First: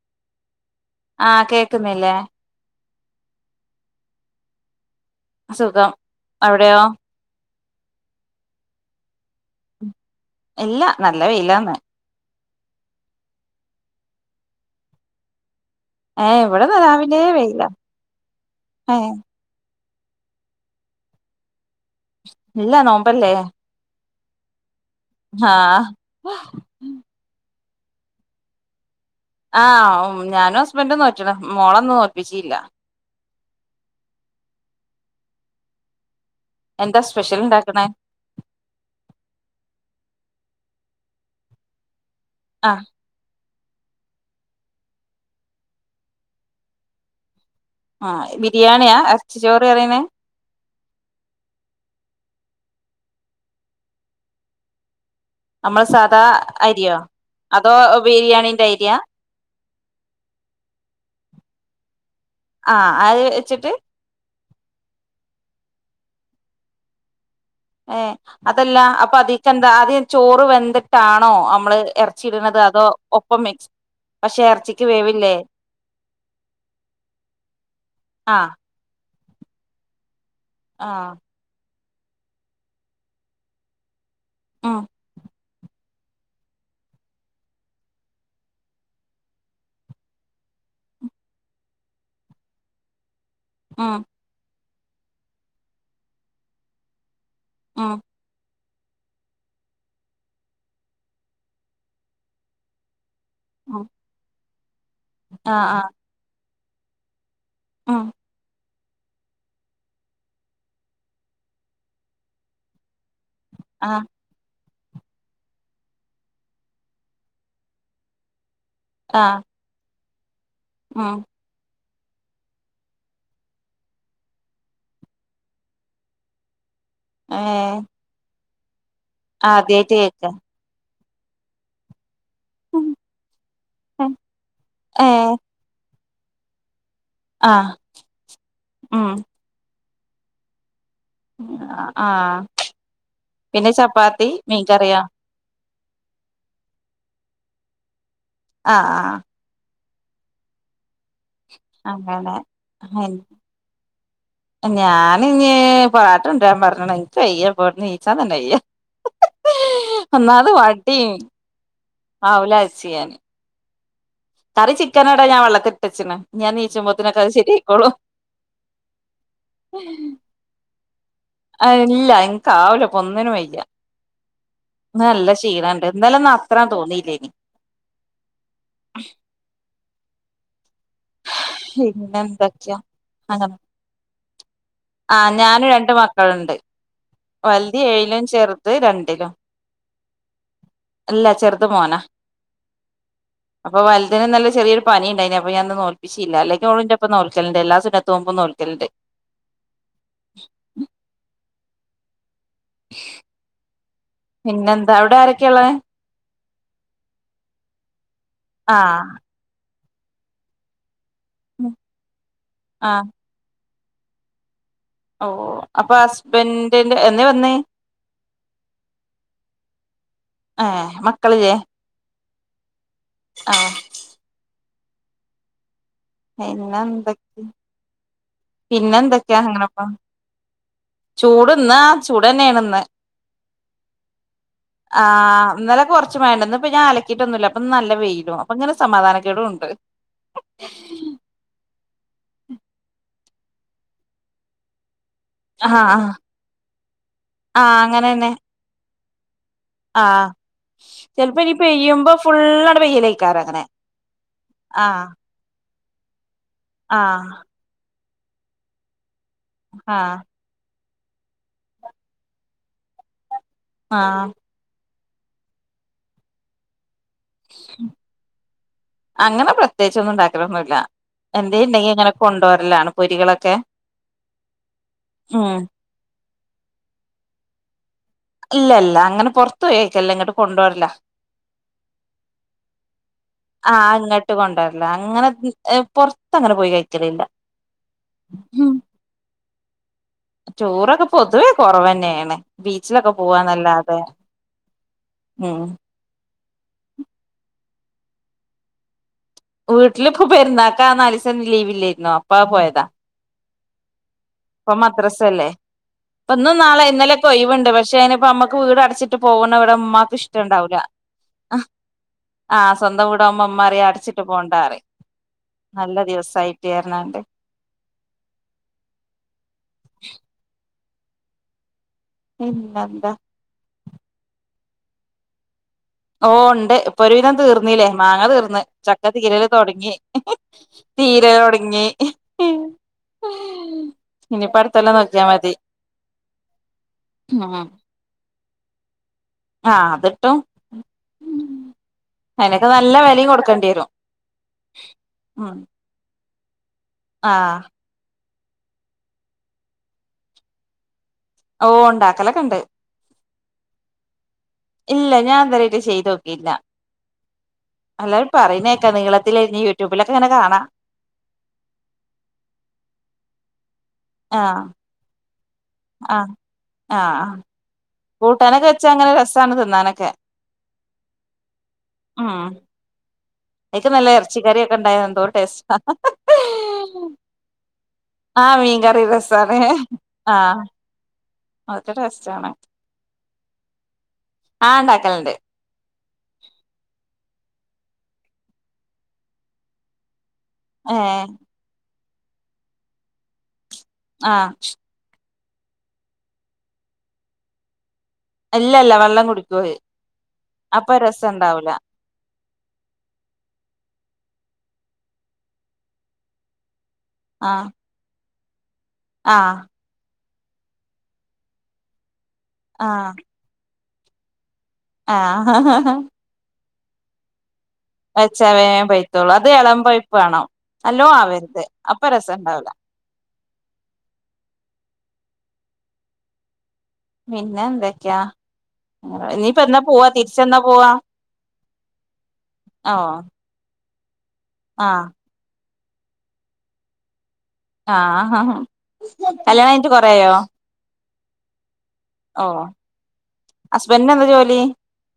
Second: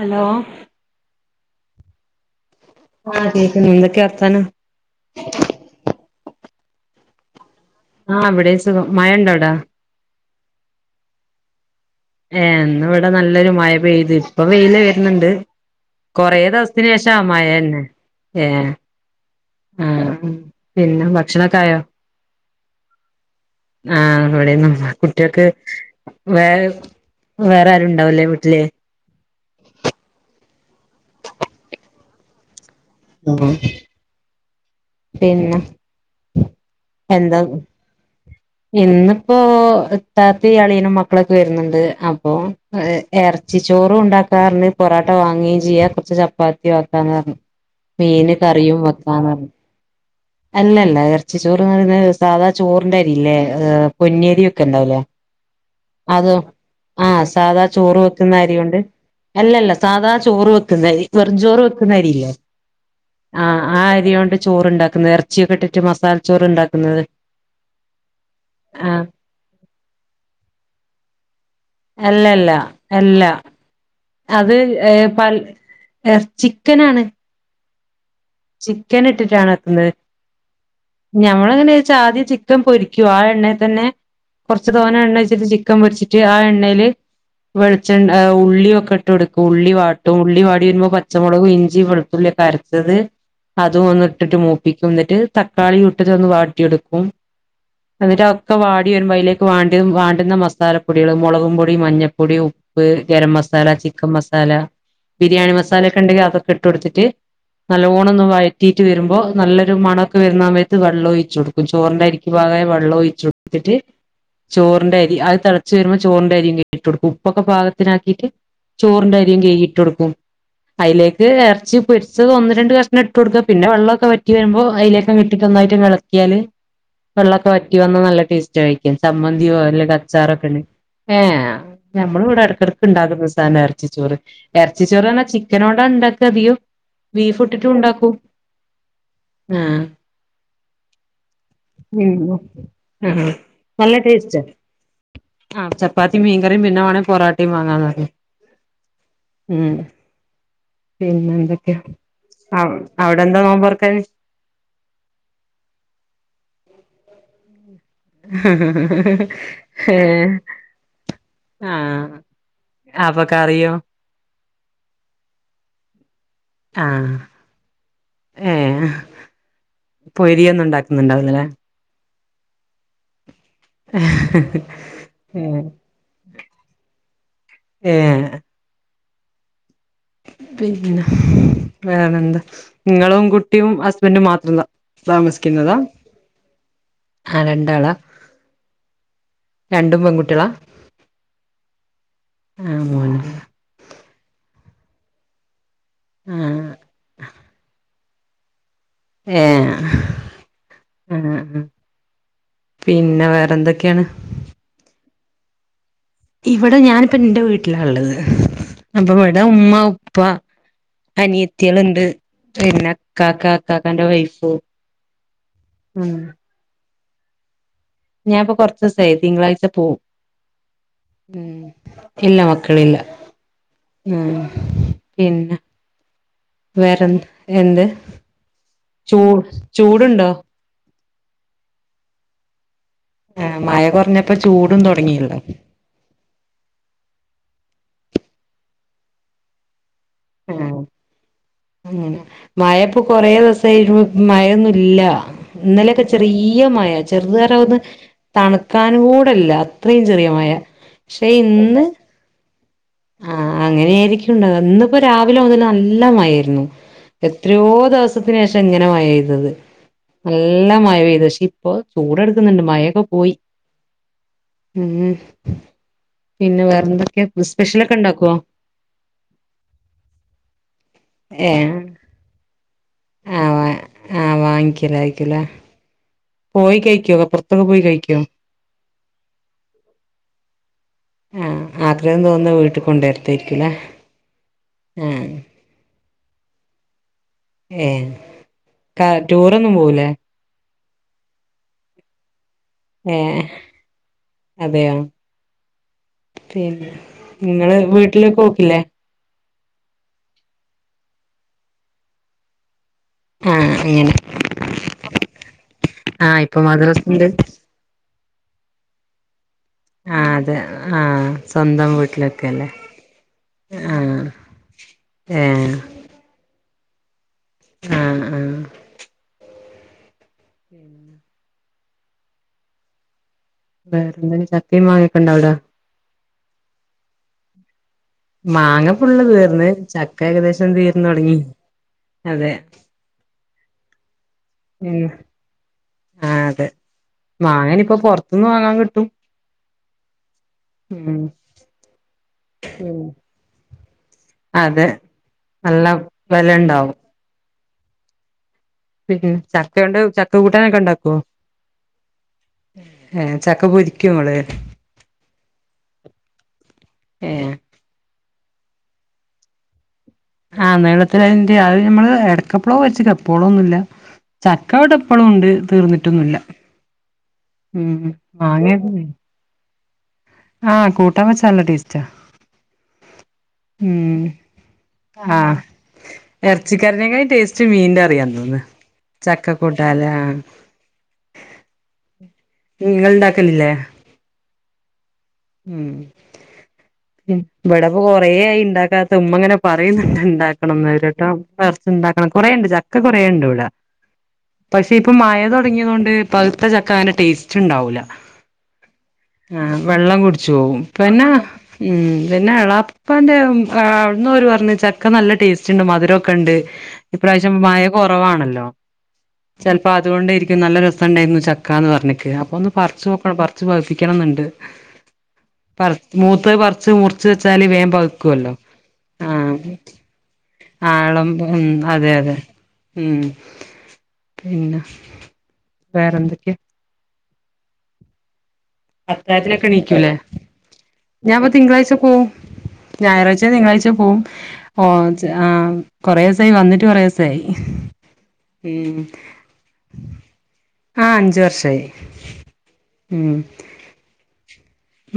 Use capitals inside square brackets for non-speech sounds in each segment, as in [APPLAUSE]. hello ആഹ് കേക്കുന്നില്ലേ ആഹ് കേക്ക്ണണ്ട് എന്തെക്യാ വർത്താനം സുഖം അവിടെയോ ആഹ് ഇവിടെം സുഖം മയണ്ടോ അവടെ ഇല്ല നല്ല വെയിലാണ് ഏഹ് ന്ന് വടെ നല്ലൊരു മയ പെയ്ത് ഇപ്പ വെയില് വരുന്നുണ്ട് ഏഹ് കൊറേ ഇവിടെ ദൊവസത്തിനേഷ രാവിലെ വെയിലാ മയന്നെ ഏഹ് ഏഹ് ആഹ് പിന്നെ ഭക്ഷണക്കായോ ഇല്ല നോമ്പല്ലേ ആഹ് ഇവടിം നോമ്പാ കുട്ടേക്ക് ആഹ് വേ വേറെ ആരുണ്ടാവുല്ലേ വീട്ടില് ആഹ് ഞാനും ഹസ്ബന്റും നോറ്റ്ണ് മോളന്ന് തോൽപ്പിച്ചില്ല [UNINTELLIGIBLE] പിന്നെ എന്താ സ്പെഷ്യൽ ണ്ടാക്ക്ണേ ഇന്നിപ്പോ ഇത്താത്തിം അളിയനും മക്കളൊക്കെ വരുന്നുണ്ട് അപ്പോ ആഹ് എഹ് എറച്ചി ചോറും ഉണ്ടാക്കാർഞ്ഞ് പൊറാട്ട വാങ്ങേം ചെയ്യാ കൊർച്ച് ചപ്പാത്തിയും ആക്കാന്നർഞ്ഞ് ആഹ് മീന് കറിയും ബിരിയാണിയാ എറച്ചി വെക്കാന്നർഞ്ഞ് ചോറ് പറയണേ അല്ലല്ല എറച്ചി ചോറ്ന്ന് പറിണത് സാധാ ചോറിന്റെ അരി ഇല്ലെ ഹ് പൊന്ന്യരി ഒക്കെണ്ടാവുലേ നമ്മള് സാധാ അതും അരിയോ ആഹ് സാധാ അതോ ചോറ് വെക്കുന്ന അരി ബിരിയാണീന്റെ കൊണ്ട് അരിയാ അല്ലല്ല സാധാ ചോറ് വെക്കുന്ന അരി വെറും ചോറ് വെക്കുന്ന അരി ഇല്ലേ ആഹ് അത് ആഹ് വെച്ചിട്ട് ആ അരിയോണ്ട് ചോറ്ണ്ടാക്കുന്നത് ഇറച്ചിയൊക്കെ ഇട്ടിട്ട് മസാല ചോറ് ഉണ്ടാക്കുന്നത് ഏയ് അതല്ല ആഹ് അപ്പൊ അതിക്കന്താ ആദ്യം ചോറ് വെന്തിട്ടാണോ അം മ്മള് അല്ലല്ല എറച്ചിഇടുന്നത് അതോ അല്ല ഒപ്പം മിക്സ് പക്ഷെ അത് ഇറച്ചിക്ക് ഏ വേവില്ലേ പൽ എർ ചിക്കനാണ് ആഹ് ചിക്കനിട്ടിട്ടാണ് വെക്കുന്നത് ആഹ് ഞമ്മള് എങ്ങനെച്ചാ ആദ്യം ചിക്കൻ പൊരിയ്ക്കും ആ എണ്ണേ തന്നെ കൊറച്ച് ഉം തോന്നെ എണ്ണൊയ്ച്ചിട്ട് ചി ക്കൻ പൊരിച്ചിട്ട് ആ എണ്ണേല് വെളിച്ചെണ്ണ ഏ ഉള്ളിയൊക്കെ ഇട്ട്കൊട്ക്കും ഉള്ളി വാട്ടും ഉള്ളി വാടി വരുമ്പോൾ പച്ചമുളകും ഇഞ്ചി വെളുത്തുള്ളിയൊക്കെ അരക്കും തത് അതും ഉം ഒന്ന് ഇട്ടിട്ട് മൂപ്പിക്കും എന്നിട്ട് തക്കാളി ഇട്ടിട്ട് ഒന്ന് വാട്ടിയെടുക്കും ഉം എന്നിട്ട് ഒക്കെ വാടി വരുമ്പോ അതിലേക്ക് വാണ്ട വാണ്ടുന്ന മസാലപ്പൊടികൾ മുളകും പൊടി മഞ്ഞൾപ്പൊടിയും ഉപ്പ് ഗര മസാല ഉം ചിക്കൻ മസാല ബിരിയാണി ആ ആ മസാല ഒക്കെ ഉണ്ടെങ്കിൽ അതൊക്കെ ഇട്ട് കൊടുത്തിട്ട് ഉം പോണൊന്നും വായി കിട്ട് വരുമ്പോ നല്ലെരു മണൊക്കെ വരുന്ന സമയ വെള്ള ഒഴിച്ച് കൊടുക്കും ചോറിന്റെ അരിക്ക് പാക ആയ വെള്ളം ഒഴിച്ചൊടുക്കും [UNINTELLIGIBLE] ആ ചോറിന്റെ അരി അത് തിളച്ചു വരുമ്പോ ചോറിന്റെ അരിയും കേട്ടു കൊടുക്കും ഉപ്പൊക്കെ പാകത്തിനാക്കിയിട്ട് ചോറിന്റെ ആ അരിം കൈകിട്ട് കൊടുക്കും ഉം അതിലേക്ക് ഇറച്ചി പൊരിച്ചത് ഒന്ന് രണ്ട് കഷ പിന്നെ ഇട്ട് കൊടുക്ക പിന്നെ വെള്ളൊക്കെ വറ്റി വരുമ്പോ അയിലേക്അങ്ങ് ഇട്ട് നന്നായിട്ട് ഇളക്കിയാല് ഏ വെള്ളമൊക്കെ വറ്റി വന്നാ നല്ല ടേസ്റ്റ് ആയിക്കും സമ്മന്തിയോ അല്ല ആദ്യായിട്ട് കേക്ക അച്ചാറൊക്കെ ഉണ്ടങ്കിൽ ഏഹ് നമ്മൾ ഇവിടെ ഇടക്കിടയ്ക്ക് ഉണ്ടാക്കുന്ന സാധനം ഇറച്ചി ചോറ് ഇറച്ചി ഏ ചോറ്ന്നാ ചിക്കനോണ്ടാ ഉണ്ടാക്ക അതികം ബീഫ് ആ ഇട്ടിട്ടും ഉണ്ടാക്കും ഉം ആഹ് ആ ഉം ആഹ് പിന്നെ നല്ല ചപ്പാത്തി ടേസ്റ്റ് മീൻകറിയോ ആഹ് ചപ്പാത്തി മീൻ കറി പിന്നെ വേണ പൊറാട്ടേ വാങ്ങാ പറഞ്ഞു ആഹ് ആഹ് ഉം പിന്നെ എന്തൊക്കെയാ അങ്ങനെ അവിടെ എന്താ നോബർക്കാന് ഞാന് ഇഞ്ഞ് പൊറാട്ട കൊണ്ടുവരാൻ പറയണം എനിക്ക് കയ്യ ഇവിടുന്ന് നീക്കാൻ ച്ചതന്നെയ്യ ഏ ഒന്നാത് വാട്ടി ആഹ് അവൂലാച്ചി ആപ്പൊക്കെ കറിയോ കറി ചിക്കൻ എടാ ഞാൻ വെള്ളത്തിട്ടച്ചിണ് ഞാൻ ആഹ് നീച്ചുമ്പത്തിനൊക്കെ അത് ശെരി ആയിക്കോളും [UNINTELLIGIBLE] ഉണ്ടാക്കുന്നുണ്ടാകുല അല്ലെ ആഹ് ഇല്ല എനിക് ആവൂല ഇപ്പൊ ഒന്നിനും വയ്യ ഇന്ന് നല്ല ഏ ക്ഷീണണ്ട് ഇന്നലെ ഒന്നും അത്ര തോന്നിയില്ലേനി ഏഹ് വേറെ പിന്നെ എന്താ എന്തൊക്കെയാ നിങ്ങളും കുട്ടിയും ഹസ്ബൻഡും മാത്രള്ളോ ആഹ് ഞാനും രണ്ട് മക്കളുണ്ട് ആ വലുത് രണ്ടാളാ ഏഴിലും ചെറുത് രണ്ടിലും രണ്ടും പെൺകുട്ടികളാ ഇല്ല ചെറുത് മോനാ ആഹ് മോനാ അപ്പൊ വലുതിന് ഇന്നലെ ചെറിയൊരു പനി ഉണ്ടായിന് അപ്പൊ ഞാന് ഇന്ന് നോൽപ്പിച്ചില അല്ലെങ്കിൽ ആഹ് ഓള് ഇന്റെപ്പോ ഇപ്പ നോൽക്കൽണ്ട് എല്ലാസുന്നത്തു നോമ്പും നോൽക്കലുണ്ട് ഏഹ് ആഹ് ആഹ് പിന്നെ വേറെന്തൊക്കെയാണ് പിന്നെ എന്താ അവിടെ ആരൊക്കെള്ളത് ഇവിടെ ഞാനിപ്പ ഇന്റെ വീട്ടിലാ ഉള്ളത് ആ അപ്പ ഇവിടെ ഉമ്മ ഉപ്പ അനിയത്തിയളുണ്ട് ആ പിന്നെ ഇക്കാക്ക ഇക്കാക്കന്റെ വൈഫ് ഓഹ് അപ്പൊ ഹസ്ബന്റിന്റെ എന്നെ വന്ന് ഞാൻപ്പോ കൊറച്ചു ദിവസമായി തിങ്കളാഴ്ച പോവും ഏ ഉം ഇല്ലാ മക്കളില്ല ആഹ് ഉം പിന്നെ പിന്നെ വേറെ എന്ത് എന്തൊക്കെ എന്ത് പിന്നെ ചൂ എന്തൊക്കെയാ അങ്ങനെ പോണ് ചൂടുണ്ടോ ചൂട് ഇന്ന് ആഹ് ചൂടന്നേണ് ഇന്ന് ആഹ് മഴ കുറഞ്ഞപ്പോ ചൂടും തൊടങ്ങിയല്ലോ [UNINTELLIGIBLE] ഇപ്പ ഞാൻ അലക്കിയിട്ടൊന്നുമില്ല അപ്പൊ നല്ല വെയിലും അപ്പൊ ഇങ്ങനെ സമാധാനക്കേടു ഉണ്ട് ആഹ് അങ്ങനെ മയയിപ്പൊ കൊറേ ദിവസായി മഴയൊന്നും ഇല്ല ആഹ് ഇന്നലെയൊക്കെ ആഹ് ചെറിയ മയ ചെറുത് തര ആഹ് ഒന്ന് അങ്ങനെന്നെ തണുക്കാനു കൂടെയില്ല ഇത്രയും ചെറിയ മയ പക്ഷേ ഇന്ന് പ്പൊ ഫുള്ളാണ്ട് വെയിലയ് ആഹ് അങ്ങനെ ആയിരിക്കുംണ്ടാവ്ക ഇന്നിപ്പൊ രാ വിലെ മുതല് നല്ല മയേരുന്നു ആഹ് എത്രയോ ദിവസത്തിന് ശേഷ ഇങ്ങനെ മയ പെയ്തത് ആഹ് നല്ല മയ പെയ്തു പക്ഷേ ഇപ്പൊ ചൂടെടുക്കുന്നുണ്ട് മയയൊക്കെ പോയി ആഹ് ഉം പിന്നെ വെറെന്തൊക്കെ അങ്ങനെ പ്രത്യേകിച്ചൊന്നും ഉണ്ടാക്കലൊന്നുല്ല എന്തേ ഏഹ് ഉണ്ടെങ്കി ഇങ്ങനെ കൊണ്ടുവരലാണ് ആഹ് പൊരികളൊക്കെ വാ ആഹ് വാങ്ങിക്കലായിരിക്കുംല്ലേ ഉം പോയി കഴിക്കോ പുറത്തൊക്കെ പോയി കഴിക്കോ ഇല്ല ഇല്ല അങ്ങനെ പൊർത്തു പോയിക്കല്ല ഇങ്ങോട്ട് കൊണ്ടു വര്ല്ലാ ആഹ് ആഗ്രഹം തോന്നുന്ന വീട്ടിൽ കൊണ്ടുവരത്തായിരിക്കുംല്ലേ ആഹ് ഇങ്ങട്ട് കൊണ്ടുവര്ല്ല അങ്ങനെ ആഹ് ഏ പുറത്തങ്ങനെ പോയി കഴിക്കലില്ല ഏഹ് ഉം ക ടൂറൊന്നും പോവൂലേ ടൂറൊക്കെ പൊതുവേ കൊറവന്നേണ് ബീച്ചിലൊക്കെ ഏഹ് പോവാന്നല്ലാതെ അതെയോ ഉം പിന്നെ ങ്ങള് വീട്ടില് പോക്കില്ലേ വീട്ടിലിപ്പ പെരുന്നാക്കാ ആ നാലീസം ലീവില്ലേരുന്നോ അപ്പാ പോയതാ ആഹ് അങ്ങനെ ഇപ്പൊ മദ്രസല്ലേ ഇപ്പ ആഹ് ന്നും ഇപ്പൊ നാളെ മദ്രസുണ്ട് ഇന്നലെക്കെ ഒയിവുണ്ട് പക്ഷേ അതിനിപ്പോ നമ്മക് ക്ക് വീട് അടച്ചിട്ട് പോകുന്ന ഇവിടം മ്മാക്ക് ആഹ് അതെ ഇഷ്ടണ്ടാവൂലാ ആഹ് സ്വന്തം വീട്ടിലൊക്കെ അല്ലേ ആഹ് സ്വന്തം വീടാകുമ്പോ ഉമ്മാറയും ആഹ് അടച്ചിട്ട് പോണ്ടാറയും ഏഹ് നല്ല ദിവസായിട്ട് അറിഞ്ഞാണ്ട് ആഹ് ആഹ് [INAUDIBLE] പിന്നെ പിന്നെന്താ വേറെ എന്തക്കെ ചക്കേം മാങ്ങെക്കെണ്ടാവിടെ ഓ ഉണ്ട് ഇപ്പൊ ഒരുവിധം തീർ ഇല്ലേ മാങ്ങ തീർന്ന് മാങ്ങ ചക്ക ഫുള്ള് തീരൽ തീർന്ന് തൊടങ്ങി ചക്ക ഏകദേശം തീർന്ന് തീര തുടങ്ങി തൊടങ്ങി അതെ ഇനിയിപ്പം അടുത്ത കൊല്ലോം ഉം നോക്കിയാ മതി ആഹ് അതെ ഉം വാങ്ങാൻ ഇപ്പൊ പൊറത്തുന്ന് വാങ്ങാൻ കിട്ടും ആഹ് അതിട്ടും ഉം അയിനൊക്കെ നല്ല വിലയും കൊടുക്കേണ്ടി വരും അതെ ഉം നല്ല വെലയുണ്ടാവും ആഹ് പിന്നെ ചക്ക കൊണ്ട് ചക്ക കൂട്ടാനൊക്കെ ഉണ്ടാക്കുവോ ഓ ഉണ്ടാക്കലൊക്കെ ഇണ്ട് ഏഹ് ചക്ക പൊരിക്കോ ഇങ്ങള് ഇല്ല ഞാൻ ഇതുവരെയായിട്ട് ചെയ്ത് നോക്കിട്ട്ല്ല ഏഹ് അല്ലാരും പറയുന്നക്കാം നീളത്തിലരിഞ്ഞ് കി രൂപ്പിലൊക്കെ ഇങ്ങനെ കാ ആഹ് നീളത്തിലാണെങ്കി അത് നമ്മള് എടക്കപ്പ്ളോ വെച്ച്ക്ക എപ്പോളൊന്നുല്ല ആഹ് ചക്കവിട പ്പൊളും ഉണ്ട് ആഹ് തീർന്നിട്ടൊന്നുല്ല ആഹ് ഉം മാങ്ങയ് നാണ് തിന്നാനൊക്കെ ആഹ് കൂട്ടാം വെച്ചാ നല്ല ടേസ്റ്റാ എനിക്ക് ഉം നല്ല ഇറച്ചിക്കറി ഒക്കെ ഉണ്ടായ എന്തോരു ടേസ്റ്റാ ഇറച്ചിക്കറിനേക്കായ് ടേസ്റ്റ് മീന്റെ കറിയാന്ന് ആഹ് തോന്ന്ന്ന് മീൻകറി രസാണ് ചക്കക്കൂട്ടാല്ലേ ആഹ് അദ് ട്ടെസ് നിങ്ങ ളുണ്ടാക്കലില്ലേ ആഹ് ഇണ്ടാക്കല്ണ്ട് ഉം ഉം ഇവിടപ്പ കൊറേ ആയി ഇണ്ടാക്കാത്ത ഉമ്മ ങ്ങനെ പറയുന്നുണ്ട് ഇണ്ട ണം ഏഹ് നേരില്ലട്ടോ പറിച്ചുണ്ടാക്കണം കൊറെണ്ട് ചക്ക കുറേ ഉണ്ട് ഇടെ ആഹ് പക്ഷെ ഇപ്പ മഴ തുടങ്ങിയതൊണ്ട് പഴുത്ത ചക്ക അതിന്റെ ടേസ്റ്റ് ഉണ്ടാവൂല്ല ഇല്ലല്ല വെള്ളം കുടിക്കുവ ചുവും പിന്നെ ഉം പിന്നെ എളാപ്പാന്റെ പറഞ്ഞ ചക്ക നല്ല ടേസ്റ്റ് ഉണ്ട് മധുരമൊക്കെ ഉണ്ട് ഇപ്രാവശ്യം ആഹ് മഴ കുറവാണല്ലോ ആഹ് ചിലപ്പോൾ അതുകൊണ്ട ഇരിക്കും നല്ല രസംണ്ടായിരുന്നു ചക്കാ എന്ന് പറഞ്ഞിക്ക് അപ്പൊ ഒന്ന് പറിച്ച് ആഹ് നോക്കണം [UNINTELLIGIBLE] വപ്പിക്കണംന്നുണ്ട് ആഹ് പറ മൂത്ത് പറിച്ച് മൂറിച്ച് വെച്ചാല് വേ വെച്ചാ പക്കുവല്ലോ വേം പഴുത്തോളും അത് ആഹ് എളം പഴുപ്പ് വേണം നല്ലോ ആളം ആവരുത് ഉം അപ്പൊ അതെ അതെ രസണ്ടാവൂല ഉം പിന്നെ വേറെന്തൊക്കെയാ പിന്നെ എന്തൊക്കെയാ ഇനിയിപ്പ എന്നാ പോവാ അത്രായത്തിനൊക്കെണീക്കൂല്ലേ തിരിച്ചെന്നാ പോവാ ഞാൻ അപ്പ തിങ്കളാഴ്ച പോവും ഓ ഞായറാഴ്ച തിങ്കാഴ്ച പോവും ഓ ആഹ് ആഹ് കൊറെേ ഈസായി വന്നിട്ട് കൊറെ ഈസായി ആഹ് ആഹ് കല്യാണം കയ്ഞ്ട്ട് കൊറയോ ആഹ് അഞ്ചു വർഷായി ഓഹ് ഹസ്ബന്റിന് എന്താ ജോലി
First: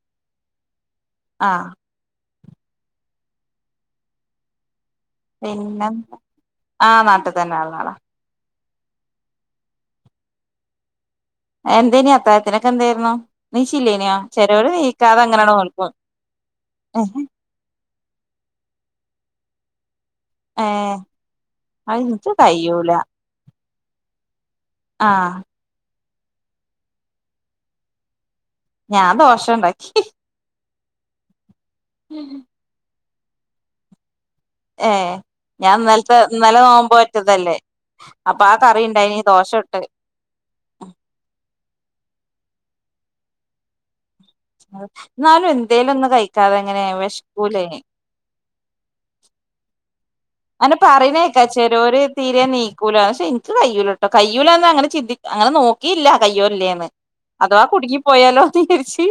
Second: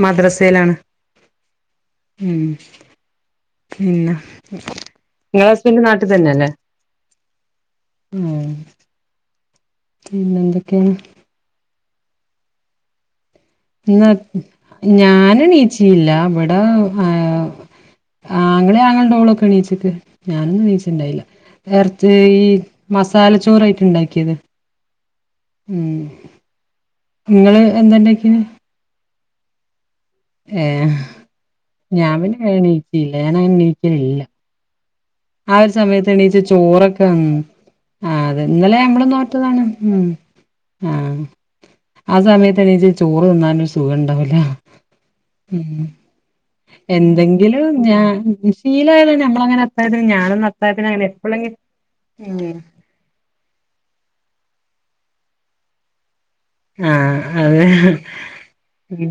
മദ്റസേലാണ് ആഹ് ഉം പിന്ന പിന്ന ആഹ് നാട്ടിൽ തന്നെ ഉള്ള ആളാ ഉം പിന്നെ എന്തൊക്കെയാ എന്തേ ഇനി അത്തായത്തിനൊക്കെ എന്തായിരുന്നു നീച്ചില്ലേനിയോ ചെലോര് [UNINTELLIGIBLE] നീക്കാതെ ഞാന് അങ്ങനെയാണ്ട് നോൽക്കും എണീച്ചില്ല ഇവിട ആഹ് ആങ്ങളേം ആങ്ങളേടെ ഓളുമൊക്കെ എണീച്ചിക്ക് ഞാനൊന്നും ഏഹ് എനീച്ചുണ്ടായില്ല അത് [UNINTELLIGIBLE] ഇൻക്ക് ഈ കയ്യൂല മസാല ച്ചോറായിട്ട ഇണ്ടാക്കിയത് ആഹ് ഉം ഇങ്ങള് എന്താണ്ടാക്കിയത് ഞാൻ ദോശ ഉണ്ടാക്കി ഏഹ് ഞാൻ പിന്നെ എണീക്കില്ല ഞാനങ്ങനെ എണീക്കലില്ല ഏഹ് ആ ഒരു സമയത്ത് എണീച്ച ചോറൊക്ക [UNINTELLIGIBLE] ആഹ് അപ്പൊ അതെ ആ ഇന്നലെ കറി നമ്മള് ഉണ്ടായിനി ദോശ നോറ്റതാണ് ചുട്ട് ഉം ആഹ് ആ സമയത്ത് എണീച്ചു ചോറ് തിന്നാനൊരു സുഖം ഉണ്ടാവൂല അഹ് എന്നാലും ഉം എന്തേലും ഒന്ന് കഴി എന്തെങ്കിലും ഞാൻ ശീലായത് ഞമ്മളങ്ങനെ അത്താഴത്തിന് ഞാനൊന്നും അ അങ്ങനെ പറയുന്നെ കേക്കാം ചെലോര് തീരെ എനീ ക്കൂല പക്ഷെ എനിക്ക് കയ്യുലട്ടോ കയ്യൂലാന്ന് അങ്ങനെ ചിന്തി അങ്ങന നോക്കിയില്ല കയ്യോ [UNINTELLIGIBLE] ആ അഥവാ കുടുങ്ങി പോയാലോന്ന് വിചാരിച്ച്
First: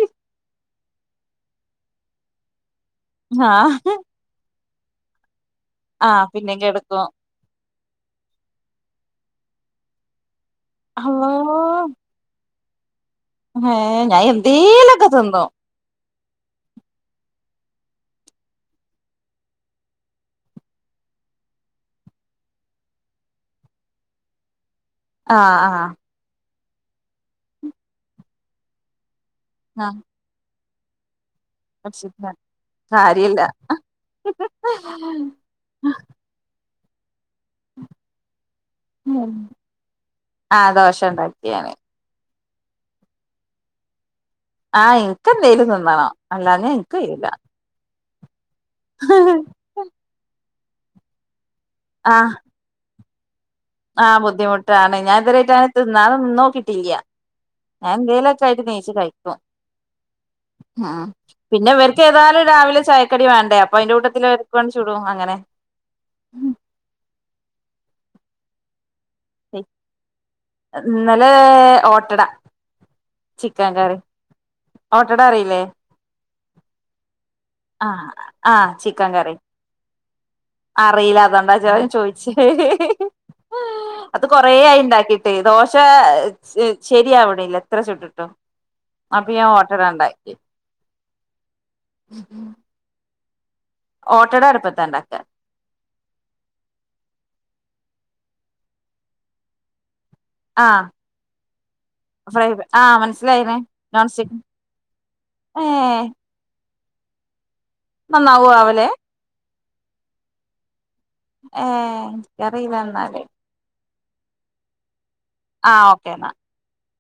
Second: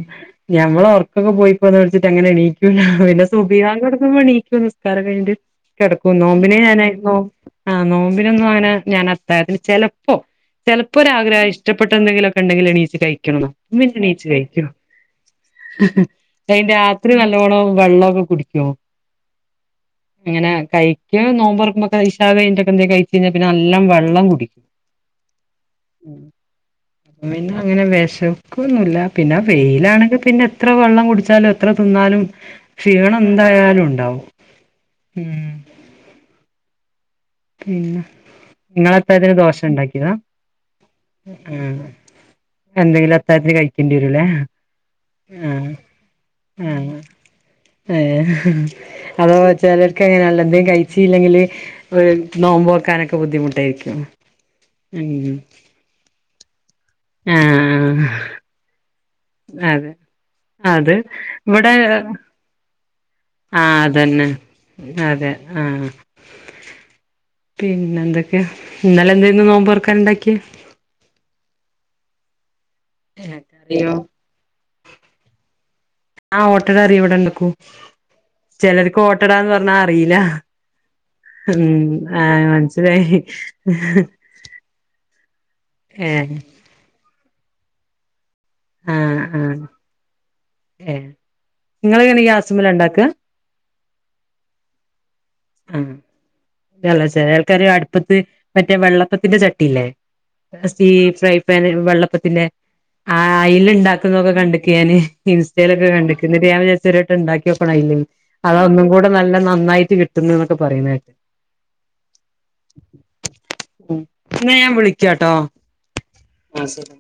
ഞമ്മള ഒറക്കൊക്കെ പോയ് പോവൊന്ന് പേടിച്ചിട്ട് അങ്ങനെ എണീക്കൂല പിന്നെ ആ സുബ്ഹി ബാങ്ക് കൊടുക്കുമ്പോ എണീക്കും നിസ് ക്കാരം കഴിഞ്ഞിട്ട് ആ കെടക്കും നോമ്പിനു പിന്നേം കെടക്കും ഞാനായിരുന്നു ആഹ് നോമ്പിനൊന്നും അങ്ങനെ ഞാന് അത്താഴത്തിന് ചെലപ്പോ ചെലപ്പോ അള്ളോ ഒരാഗ്രഹം ഇഷ്ടപ്പെട്ട എന്തെങ്കിലൊ ക്കെ ഒണ്ടെങ്കില് എണീച്ച് കഴിക്കണംന്ന് ഏ എന്നിട്ട് ഞാൻ എണീച്ച് കഴിക്കും എന്തേലൊക്കെ തിന്നും [UNINTELLIGIBLE] രാത്രി നല്ലോണം വെള്ളൊക്ക കുടിക്കൊ അങ്ങനെ കഴിക്കാൻ നോമ്പ് തൊറക്ക്മ്പ കഴി ഇശാ കഴിഞ്ഞിട്ടെക്ക എന്തേലും കഴിച്ച് കഴിഞ്ഞാ പിന്നെ നല്ലം വെള്ളം കുടി ആഹ് ആഹ് ഉം പിന്നെ അങ്ങനെ വെശക്കൊന്നുല്ല പിന്നെ ആ വെയിലാണെങ്കിൽ പിന്നെ എത്ര വെള്ളം കുടിച്ചാലും എത്ര തിന്നാലും ക്ഷീണം കാര്യല്ല എന്തായാലും ഉണ്ടാവും മ്ഹ് [UNINTELLIGIBLE] പിന്ന നിങ്ങള് ഇപ്പ ഇതില് ദോശ ഉണ്ടാക്കിയതാ ഭഷണം ഉണ്ടാക്കി ഞാന് ആഹ് എന്തെങ്കിലും അത്താഴത്തിനു കഴിക്കേണ്ടി വരൂല്ലേ ആഹ് എന്ക്ക് എന്തേലും തിന്നണം അല്ലാതെ എനിക്ക് ആഹ് കയ്യൂല ഏഹ് അതോ ചെലർക്ക് അങ്ങനാ [UNINTELLIGIBLE] കഴിച്ചീല്ലെങ്കില് ആഹ് [UNINTELLIGIBLE] നോമ്പ് തൊറക്കാനൊക്കെ ബുദ്ധിമുട്ടായിരി ആഹ് ബുദ്ധിമുട്ടാണ് ഞാൻ ഇതു വരെയായിട്ട് അങ്ങനെ തിന്നാതെ നിന്നോക്കി ട്ടില്യ ഞാൻ ആഹ് എന്തേലൊക്കെ ആയിട്ട് എണീച്ചു കഴിക്കും അതെ അത് ഇവിടെ എന്നാലും രാവിലെ ചായക്കടി വേണ്ടേ അപ്പ അയിന്റെ കൂട്ടത്തില് അവർക്ക് വേണ്ടി ചുടും അങ്ങനെ ഉം പിന്നെ എന്തൊക്കെ ഇന്നലെ എന്തെന്ന് നോമ്പർക്കാൻ ഉണ്ടാക്കിയേ ഇന്നലെ ഓട്ടട ക്കറിയോ ഓട്ടടറിയില്ലേ ആ ഓട്ടട അറിയൊ ഇവിടെണ്ടക്കൂ ആഹ് ആഹ് ചെലർക്ക് ചിക്കൻ കറി ഓട്ടടാന്ന് പറഞ്ഞാ അറിയീല അറിയില്ല അതൊണ്ടാ ചോ ചോയിച്ചെ മനസ്സിലായി അത് കൊറ ആയി ണ്ടാക്കി ട്ടെ ദോശ ഏ ശരിയാവിണില്ല എത്ര ചുട്ടിട്ടും ആ അപ്പൊ ആ ഞാൻ ഓട്ടട ആണ്ട് ഉണ്ടാക്കി ഏ ഇങ്ങളെങ്ങനെ ഗ്യാസ്മ്മലാ ണ്ടാക്ക ഓട്ടട അടുപ്പത്ത ണ്ടാക്ക ഉം യല്ലെ ചെലെൾക്കാര് അടുപ്പത്ത് മറ്റേ വെള്ളപ്പത്തിന്റെ ചട്ടില്ലേ ആഹ് സീ ഫ്രൈ പാൻ വെള്ളപ്പത്തിന്റെ ഫ്രൈ ആഹ് ആ മനസ്സിലായിനെ അയിൽ നോൺ ഇണ്ടാക്കുന്നൊക്കെ സ്റ്റിക്ക് കണ്ടക്ക് ഞാന് ഇൻസ്റ്റയിലൊക്കെ ഏഹ് കണ്ട് എന്നിട്ട് ഞാൻ വിചാരിച്ചു ഒരു വട്ടം ഇണ്ടാക്കിയൊക്കണം അയില് നന്നാവോ അതാ ആവല് ഒന്നുമ്പ്കൂടെ നല്ല നന്നായിട്ട് കിട്ടുന്ന്നൊക്കെ പറിണേട്ട് ഏ ഇന്ക്കറില ന്നാല് ന്നാ ഞാൻ വിളിക്കാട്ടോ ആ ഓക്കേ ന്നാ ആ ശരി